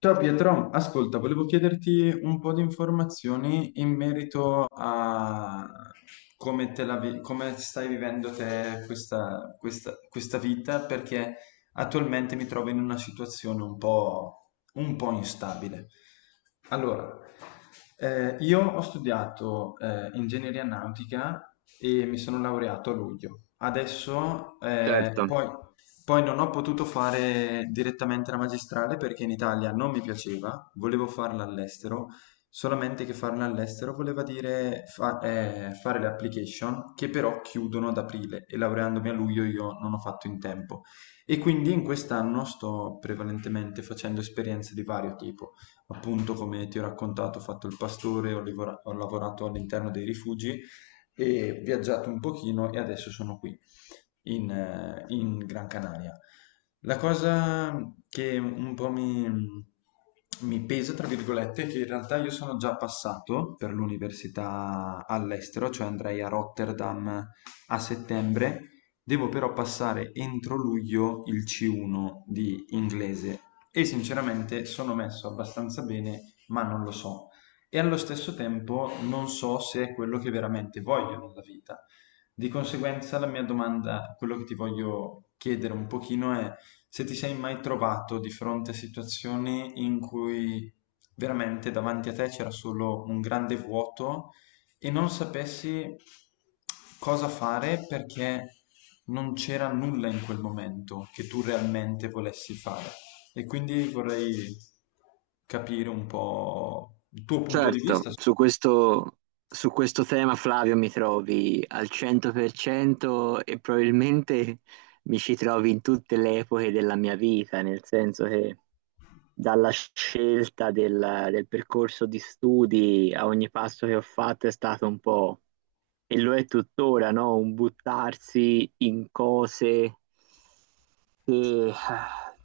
Ciao Pietro, ascolta, volevo chiederti un po' di informazioni in merito a come, come stai vivendo te questa, questa vita, perché attualmente mi trovo in una situazione un po' instabile. Allora, io ho studiato ingegneria nautica e mi sono laureato a luglio. Adesso, Certo, poi non ho potuto fare direttamente la magistrale perché in Italia non mi piaceva, volevo farla all'estero, solamente che farla all'estero voleva dire fare le application che però chiudono ad aprile e laureandomi a luglio io non ho fatto in tempo. E quindi in quest'anno sto prevalentemente facendo esperienze di vario tipo. Appunto, come ti ho raccontato, ho fatto il pastore, ho lavorato all'interno dei rifugi e viaggiato un pochino e adesso sono qui in Gran Canaria. La cosa che un po' mi pesa, tra virgolette, è che in realtà io sono già passato per l'università all'estero, cioè andrei a Rotterdam a settembre. Devo però passare entro luglio il C1 di inglese e sinceramente sono messo abbastanza bene, ma non lo so. E allo stesso tempo non so se è quello che veramente voglio nella vita. Di conseguenza, la mia domanda, quello che ti voglio chiedere un pochino è se ti sei mai trovato di fronte a situazioni in cui veramente davanti a te c'era solo un grande vuoto e non sapessi cosa fare perché non c'era nulla in quel momento che tu realmente volessi fare. E quindi vorrei capire un po' il tuo punto di certo, vista su su questo tema Flavio mi trovi al 100% e probabilmente mi ci trovi in tutte le epoche della mia vita, nel senso che dalla scelta del percorso di studi a ogni passo che ho fatto è stato un po', e lo è tuttora, no? Un buttarsi in cose che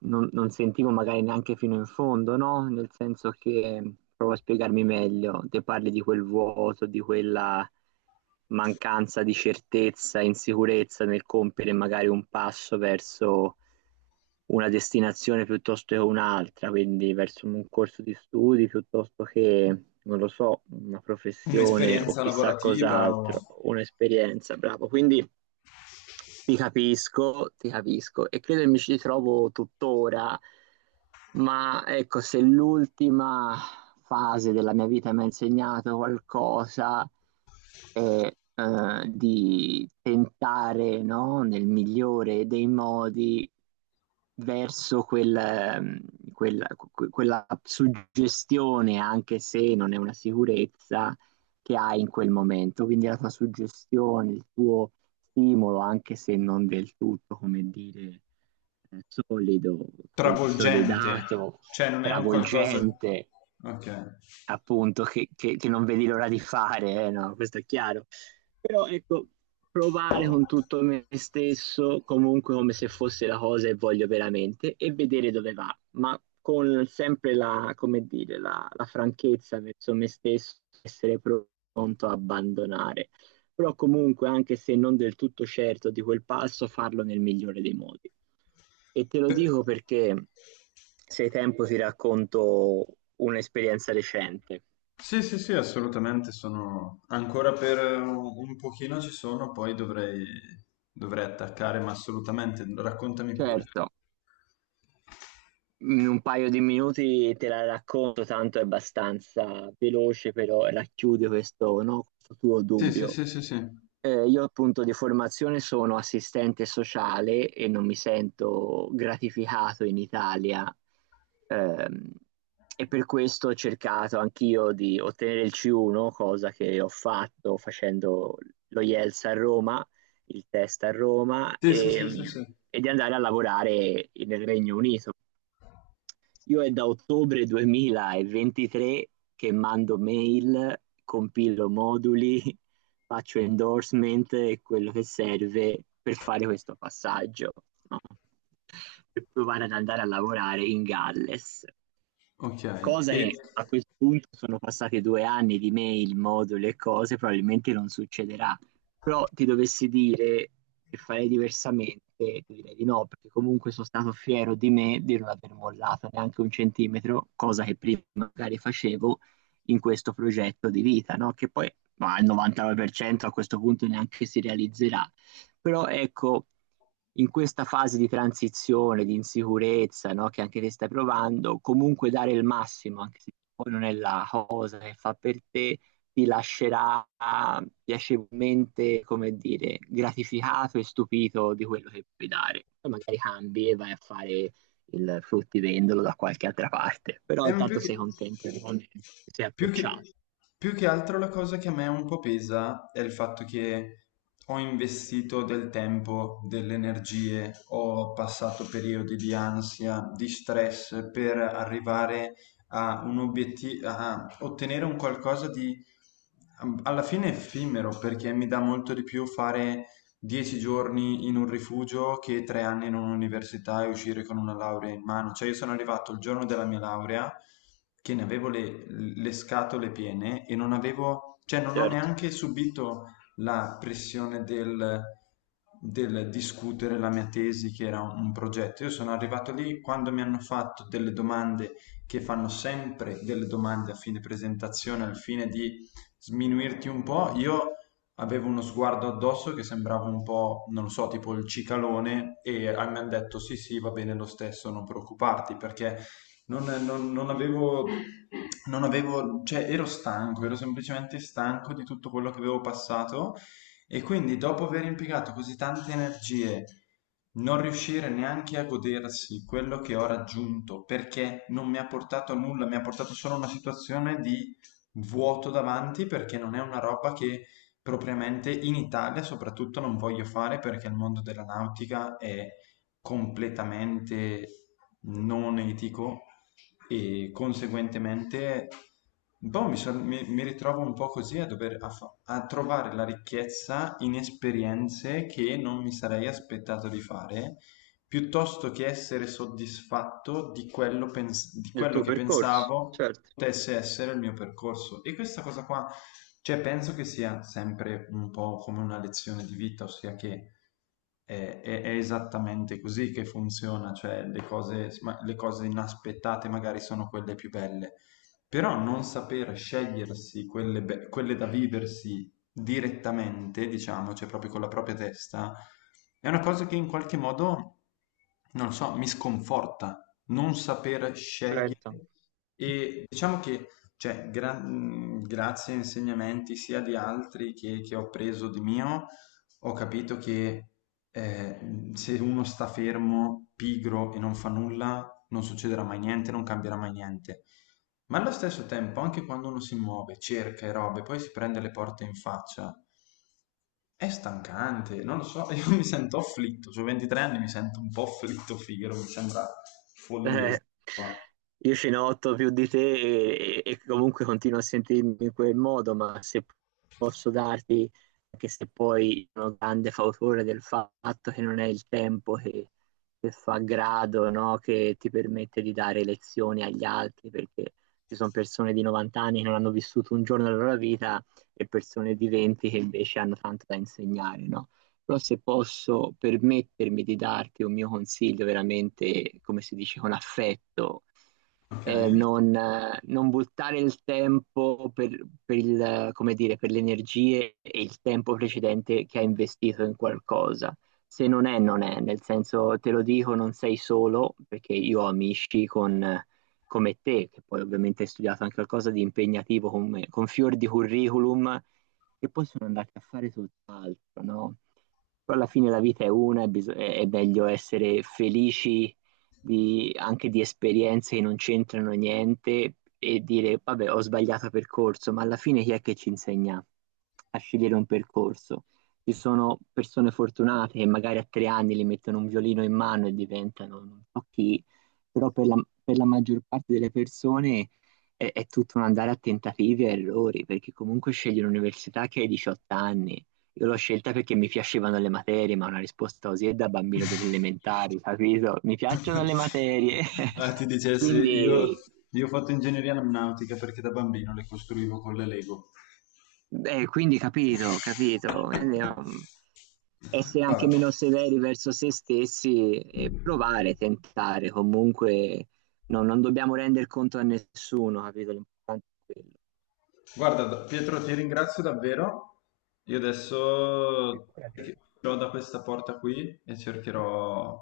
non sentivo magari neanche fino in fondo, no? Nel senso che, provo a spiegarmi meglio, te parli di quel vuoto, di quella mancanza di certezza, insicurezza nel compiere magari un passo verso una destinazione piuttosto che un'altra, quindi verso un corso di studi piuttosto che, non lo so, una professione o un'esperienza chissà lavorativa cos'altro, o un'esperienza, bravo. Quindi ti capisco e credo che mi ci ritrovo tuttora, ma ecco, se l'ultima fase della mia vita mi ha insegnato qualcosa è di tentare, no, nel migliore dei modi verso quella suggestione, anche se non è una sicurezza che hai in quel momento. Quindi la tua suggestione, il tuo stimolo, anche se non del tutto, come dire, solido, travolgente, consolidato, cioè non è un qualcosa. travolgente, Ok. appunto, che non vedi l'ora di fare, no, questo è chiaro. Però ecco, provare con tutto me stesso, comunque come se fosse la cosa che voglio veramente, e vedere dove va, ma con sempre come dire, la franchezza verso me stesso, essere pronto a abbandonare. Però comunque, anche se non del tutto certo di quel passo, farlo nel migliore dei modi. E te lo Per- dico perché, se hai tempo, ti racconto un'esperienza recente. Sì, sì, sì, assolutamente sono ancora per un pochino ci sono, poi dovrei, dovrei attaccare, ma assolutamente, raccontami pure. Certo, in un paio di minuti te la racconto, tanto è abbastanza veloce, però racchiude questo, no, questo tuo Sì, sì, dubbio. sì, sì, sì. Io appunto di formazione sono assistente sociale e non mi sento gratificato in Italia, ehm, e per questo ho cercato anch'io di ottenere il C1, cosa che ho fatto facendo lo IELTS a Roma, il test a Roma, Sì, sì, sì, sì, e, sì. e di andare a lavorare nel Regno Unito. Io è da ottobre 2023 che mando mail, compilo moduli, faccio endorsement e quello che serve per fare questo passaggio, no? Per provare ad andare a lavorare in Galles. Ok, Cosa e che a questo punto sono passati 2 anni di mail, moduli e cose, probabilmente non succederà. Però ti dovessi dire che farei diversamente, ti direi di no, perché comunque sono stato fiero di me di non aver mollato neanche un centimetro, cosa che prima magari facevo in questo progetto di vita, no? Che poi ma al 99% a questo punto neanche si realizzerà. Però ecco, in questa fase di transizione, di insicurezza, no, che anche te stai provando, comunque dare il massimo, anche se poi non è la cosa che fa per te, ti lascerà piacevolmente, come dire, gratificato e stupito di quello che puoi dare. Poi magari cambi e vai a fare il fruttivendolo da qualche altra parte, però ma intanto sei contento di come ti sei più che, approcciato. più che altro la cosa che a me un po' pesa è il fatto che ho investito del tempo, delle energie, ho passato periodi di ansia, di stress per arrivare a un obiettivo, a ottenere un qualcosa di alla fine effimero, perché mi dà molto di più fare 10 giorni in un rifugio che 3 anni in un'università e uscire con una laurea in mano. Cioè, io sono arrivato il giorno della mia laurea che ne avevo le scatole piene e non avevo, cioè, non ho Certo, neanche subito la pressione del discutere la mia tesi, che era un progetto. Io sono arrivato lì quando mi hanno fatto delle domande che fanno sempre delle domande a fine presentazione, al fine di sminuirti un po'. Io aveva uno sguardo addosso che sembrava un po', non lo so, tipo il cicalone mi hanno detto sì sì va bene lo stesso, non preoccuparti perché non, non- non avevo, non avevo, cioè ero stanco, ero semplicemente stanco di tutto quello che avevo passato e quindi dopo aver impiegato così tante energie non riuscire neanche a godersi quello che ho raggiunto perché non mi ha portato a nulla, mi ha portato solo a una situazione di vuoto davanti, perché non è una roba che propriamente in Italia soprattutto non voglio fare, perché il mondo della nautica è completamente non etico e conseguentemente un po' mi ritrovo un po' così a dover a trovare la ricchezza in esperienze che non mi sarei aspettato di fare, piuttosto che essere soddisfatto di quello, di del quello tuo che percorso, pensavo certo, potesse essere il mio percorso. E questa cosa qua, cioè, penso che sia sempre un po' come una lezione di vita, ossia che è esattamente così che funziona, cioè le cose inaspettate magari sono quelle più belle, però non saper scegliersi quelle, quelle da viversi direttamente, diciamo, cioè proprio con la propria testa, è una cosa che in qualche modo, non lo so, mi sconforta, non saper scegliere. certo. E diciamo che, cioè, grazie a insegnamenti sia di altri che ho preso di mio, ho capito che eh, se uno sta fermo, pigro e non fa nulla, non succederà mai niente, non cambierà mai niente. Ma allo stesso tempo, anche quando uno si muove, cerca e robe, poi si prende le porte in faccia, è stancante, non lo so, io mi sento afflitto, ho 23 anni, mi sento un po' afflitto, Figaro, mi sembra follia, Eh, sta roba. io ce ne ho otto più di te e, comunque continuo a sentirmi in quel modo, ma se posso darti, anche se poi sono grande fautore del fatto che non è il tempo che fa grado, no? Che ti permette di dare lezioni agli altri, perché ci sono persone di 90 anni che non hanno vissuto un giorno della loro vita e persone di 20 che invece hanno tanto da insegnare, no? Però se posso permettermi di darti un mio consiglio veramente, come si dice, con affetto, Ok? è non buttare il tempo come dire, per le energie e il tempo precedente che hai investito in qualcosa. Se non è, non è, nel senso te lo dico, non sei solo, perché io ho amici con, come te, che poi ovviamente hai studiato anche qualcosa di impegnativo con fior di curriculum, che poi sono andati a fare tutt'altro, no? Però alla fine la vita è una e è meglio essere felici anche di esperienze che non c'entrano niente e dire, vabbè, ho sbagliato percorso, ma alla fine chi è che ci insegna a scegliere un percorso? Ci sono persone fortunate che magari a 3 anni le mettono un violino in mano e diventano non so chi, però per la maggior parte delle persone è tutto un andare a tentativi e errori, perché comunque scegli un'università che hai 18 anni, io l'ho scelta perché mi piacevano le materie, ma una risposta così è da bambino delle elementari, capito? Mi piacciono le materie. Ah, ti dicessi, Quindi, io ho fatto ingegneria aeronautica perché da bambino le costruivo con le Lego. quindi capito, capito. Quindi, essere anche Ah, meno severi verso se stessi e provare, tentare. Comunque no, non dobbiamo rendere conto a nessuno, capito? L'importante è quello. guarda, Pietro, ti ringrazio davvero. Io adesso Figurati. uscirò da questa porta qui e cercherò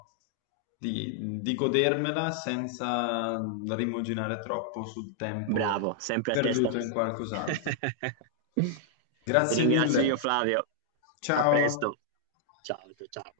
di godermela senza rimuginare troppo sul tempo Bravo, sempre a testa perduto in alta. qualcos'altro. Ti Grazie ringrazio mille. io, Flavio. A Ciao. presto. Ciao, ciao. Ciao.